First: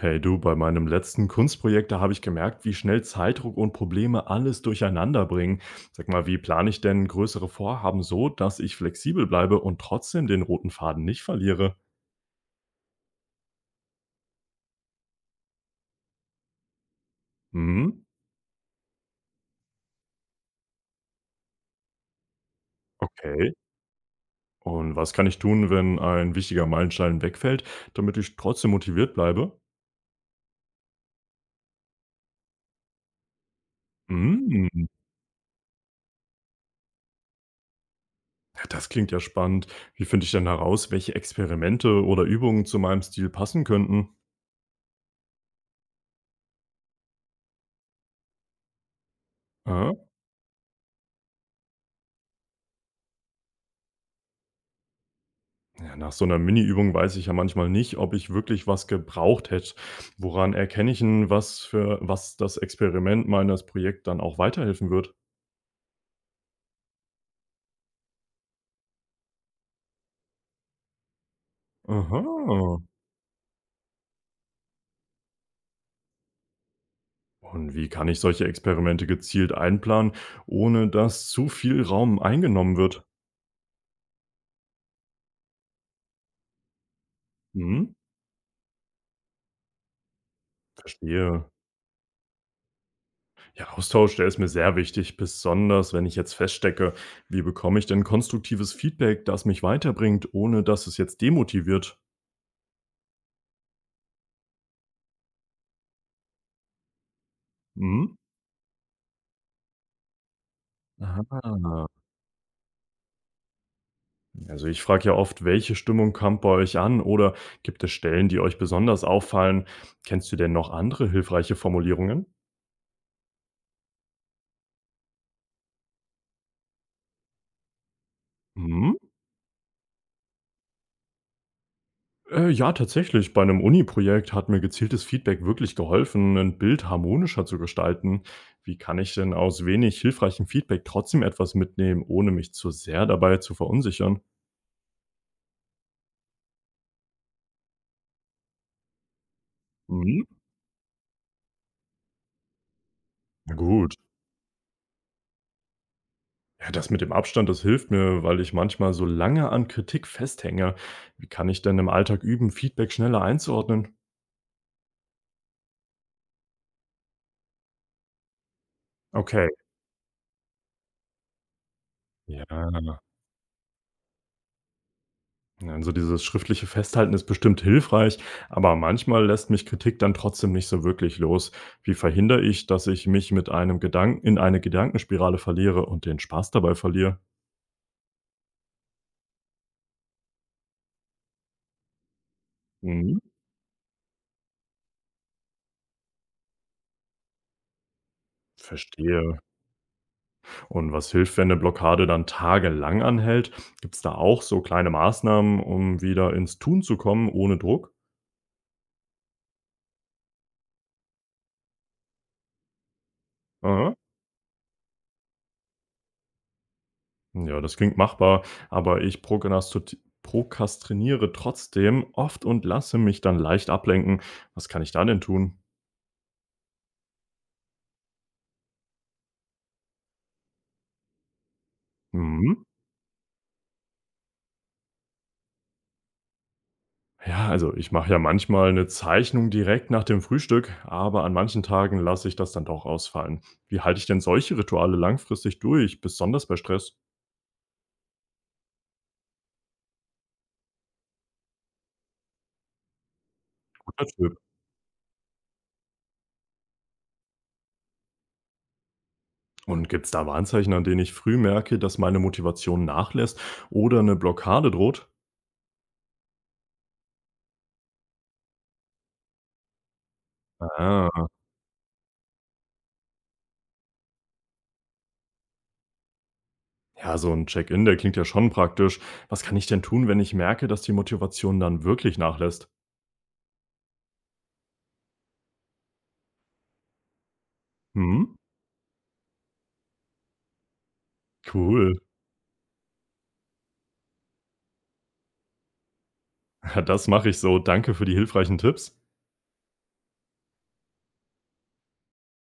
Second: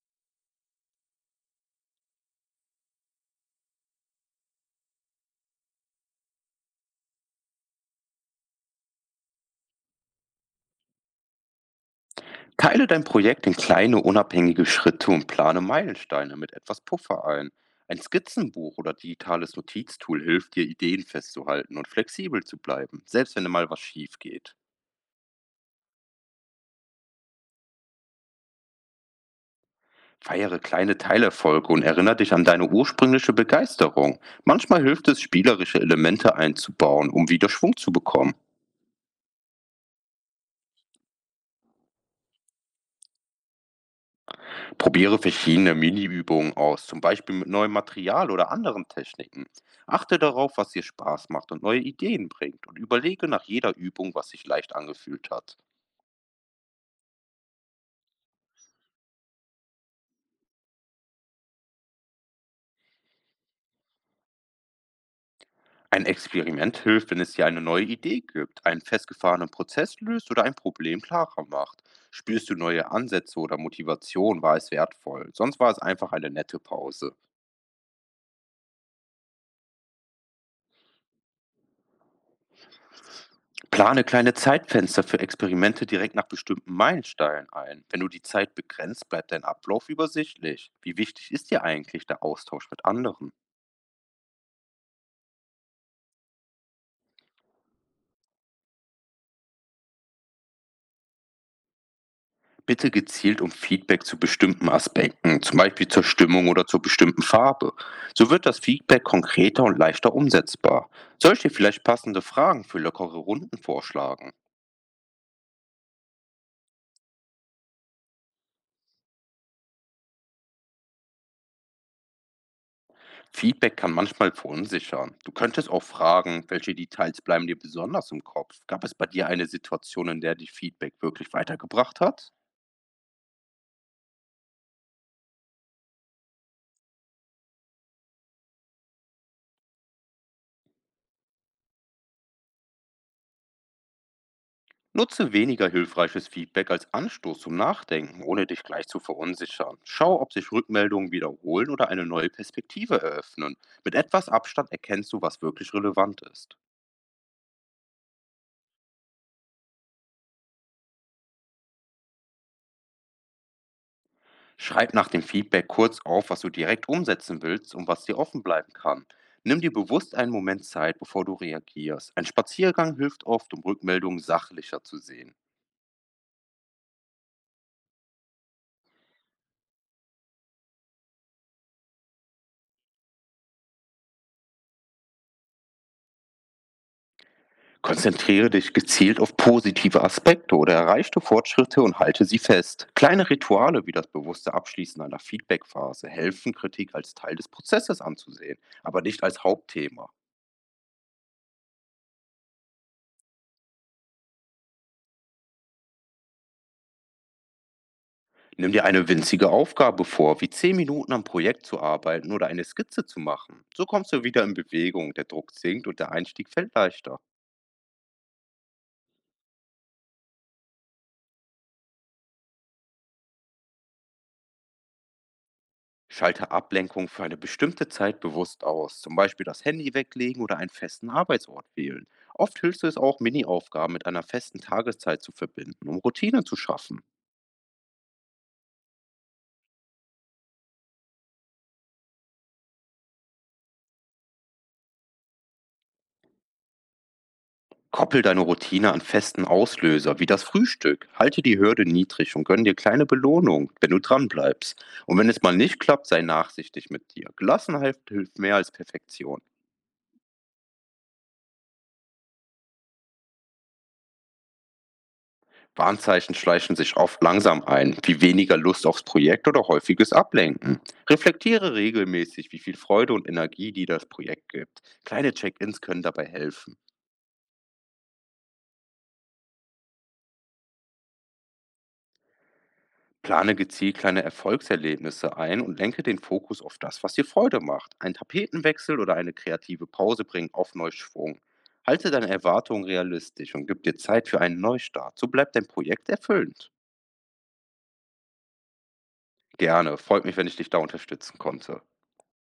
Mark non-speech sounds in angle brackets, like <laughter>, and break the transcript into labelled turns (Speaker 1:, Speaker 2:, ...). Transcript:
Speaker 1: Hey du, bei meinem letzten Kunstprojekt, da habe ich gemerkt, wie schnell Zeitdruck und Probleme alles durcheinander bringen. Sag mal, wie plane ich denn größere Vorhaben so, dass ich flexibel bleibe und trotzdem den roten Faden nicht verliere?
Speaker 2: Teile dein Projekt in kleine, unabhängige Schritte und plane Meilensteine mit etwas Puffer ein.
Speaker 1: Hm,
Speaker 2: Ein Skizzenbuch oder digitales Notiztool hilft dir, Ideen festzuhalten und flexibel zu bleiben, selbst wenn
Speaker 1: okay.
Speaker 2: mal was schief geht.
Speaker 1: Und was kann ich tun, wenn ein wichtiger Meilenstein wegfällt, damit ich trotzdem motiviert bleibe?
Speaker 2: Feiere kleine Teilerfolge und erinnere dich an deine ursprüngliche Begeisterung.
Speaker 1: Hm,
Speaker 2: Manchmal hilft es, spielerische Elemente einzubauen, um wieder Schwung zu bekommen.
Speaker 1: ja, das klingt ja spannend. Wie finde ich denn heraus, welche Experimente oder Übungen zu meinem Stil passen könnten?
Speaker 2: Probiere verschiedene Mini-Übungen aus, zum Beispiel mit neuem Material oder anderen Techniken.
Speaker 1: Ah.
Speaker 2: Achte darauf, was dir Spaß macht und neue Ideen bringt und überlege nach jeder Übung, was sich leicht angefühlt hat.
Speaker 1: Ja, nach so einer Mini-Übung weiß ich ja manchmal nicht, ob ich wirklich was gebraucht hätte. Woran erkenne ich 'n, was für was das Experiment meines Projekt dann auch weiterhelfen wird?
Speaker 2: Ein Experiment hilft, wenn es dir eine neue Idee gibt, einen festgefahrenen Prozess löst oder ein Problem klarer macht.
Speaker 1: Aha.
Speaker 2: Spürst du neue Ansätze oder Motivation, war es wertvoll. Sonst war es einfach eine nette Pause.
Speaker 1: Und wie kann ich solche Experimente gezielt einplanen, ohne dass zu viel Raum eingenommen wird?
Speaker 2: Plane kleine Zeitfenster für Experimente direkt nach bestimmten Meilensteinen ein.
Speaker 1: Mhm,
Speaker 2: Wenn du die Zeit begrenzt, bleibt dein Ablauf übersichtlich. Wie wichtig
Speaker 1: verstehe.
Speaker 2: ist dir eigentlich der Austausch mit anderen?
Speaker 1: Ja, Austausch, der ist mir sehr wichtig, besonders wenn ich jetzt feststecke, wie bekomme ich denn konstruktives Feedback, das mich weiterbringt, ohne dass es jetzt demotiviert?
Speaker 2: Bitte gezielt um Feedback zu bestimmten Aspekten, zum Beispiel zur Stimmung oder zur bestimmten Farbe.
Speaker 1: Mhm.
Speaker 2: So wird das Feedback konkreter und leichter umsetzbar. Soll ich dir vielleicht
Speaker 1: Ah.
Speaker 2: passende Fragen für lockere Runden vorschlagen?
Speaker 1: Also ich frage ja oft, welche Stimmung kommt bei euch an oder gibt es Stellen, die euch besonders auffallen? Kennst du denn noch andere hilfreiche Formulierungen?
Speaker 2: Feedback kann manchmal verunsichern. Du könntest auch fragen, welche Details bleiben dir besonders im Kopf? Gab es
Speaker 1: Mhm.
Speaker 2: bei dir eine Situation, in der dich Feedback wirklich weitergebracht hat?
Speaker 1: Ja, tatsächlich. Bei einem Uni-Projekt hat mir gezieltes Feedback wirklich geholfen, ein Bild harmonischer zu gestalten. Wie kann ich denn aus wenig hilfreichem Feedback trotzdem etwas mitnehmen, ohne mich zu sehr dabei zu verunsichern?
Speaker 2: Nutze weniger hilfreiches Feedback als Anstoß zum Nachdenken, ohne dich gleich zu verunsichern. Schau,
Speaker 1: Mhm.
Speaker 2: ob sich Rückmeldungen wiederholen oder eine neue Perspektive
Speaker 1: Na
Speaker 2: eröffnen.
Speaker 1: gut.
Speaker 2: Mit etwas Abstand erkennst du, was wirklich relevant ist.
Speaker 1: Ja, das mit dem Abstand, das hilft mir, weil ich manchmal so lange an Kritik festhänge. Wie kann ich denn im Alltag üben, Feedback schneller einzuordnen?
Speaker 2: Schreib nach dem Feedback kurz auf, was du direkt umsetzen willst und was dir offen bleiben kann.
Speaker 1: Okay,
Speaker 2: Nimm dir bewusst einen Moment Zeit, bevor du reagierst. Ein Spaziergang
Speaker 1: ja.
Speaker 2: hilft oft, um Rückmeldungen sachlicher zu sehen.
Speaker 1: Also, dieses schriftliche Festhalten ist bestimmt hilfreich, aber manchmal lässt mich Kritik dann trotzdem nicht so wirklich los. Wie verhindere ich, dass ich mich mit einem Gedanken in eine Gedankenspirale verliere und den Spaß dabei verliere?
Speaker 2: Konzentriere dich gezielt auf positive Aspekte oder erreichte Fortschritte und halte sie fest.
Speaker 1: Mhm,
Speaker 2: Kleine Rituale wie das bewusste Abschließen einer Feedbackphase helfen, Kritik als Teil des Prozesses anzusehen, aber nicht
Speaker 1: verstehe.
Speaker 2: als Hauptthema.
Speaker 1: Und was hilft, wenn eine Blockade dann tagelang anhält? Gibt es da auch so kleine Maßnahmen, um wieder ins Tun zu kommen ohne Druck?
Speaker 2: Nimm dir eine winzige Aufgabe vor, wie 10 Minuten am Projekt zu arbeiten oder eine Skizze zu machen. So kommst du wieder in Bewegung, der Druck sinkt und der Einstieg fällt leichter.
Speaker 1: Ja, das klingt machbar, aber ich prokrastiniere trotzdem oft und lasse mich dann leicht ablenken. Was kann ich da denn tun?
Speaker 2: Schalte Ablenkung für eine bestimmte Zeit bewusst aus, zum Beispiel das Handy weglegen oder einen festen Arbeitsort wählen. Oft
Speaker 1: Mhm.
Speaker 2: hilft es auch, Mini-Aufgaben mit einer festen Tageszeit zu verbinden, um Routine zu schaffen.
Speaker 1: Ja, also ich mache ja manchmal eine Zeichnung direkt nach dem Frühstück, aber an manchen Tagen lasse ich das dann doch ausfallen. Wie halte ich denn solche Rituale langfristig durch, besonders bei Stress?
Speaker 2: Koppel deine Routine an festen Auslöser, wie das Frühstück. Halte die Hürde niedrig und gönn dir kleine Belohnung, wenn du
Speaker 1: Guter Tipp.
Speaker 2: dranbleibst. Und wenn es mal nicht klappt, sei nachsichtig mit dir. Gelassenheit hilft mehr als Perfektion.
Speaker 1: Und gibt es da Warnzeichen, an denen ich früh merke, dass meine Motivation nachlässt oder eine Blockade droht?
Speaker 2: Warnzeichen schleichen sich oft langsam ein, wie weniger Lust aufs Projekt oder häufiges Ablenken.
Speaker 1: Ah.
Speaker 2: Reflektiere regelmäßig, wie viel Freude und Energie dir das Projekt gibt. Kleine Check-ins können dabei helfen.
Speaker 1: Ja, so ein Check-in, der klingt ja schon praktisch. Was kann ich denn tun, wenn ich merke, dass die Motivation dann wirklich nachlässt?
Speaker 2: Plane gezielt kleine Erfolgserlebnisse ein und lenke den Fokus auf das, was dir Freude macht. Ein
Speaker 1: Mhm,
Speaker 2: Tapetenwechsel oder eine kreative Pause bringen oft neu Schwung.
Speaker 1: cool. <laughs>
Speaker 2: Halte deine Erwartungen realistisch und gib dir Zeit für einen Neustart. So bleibt dein Projekt erfüllend.
Speaker 1: Ja, das mache ich so. Danke für die hilfreichen Tipps.
Speaker 2: Gerne. Freut mich, wenn ich dich da unterstützen konnte.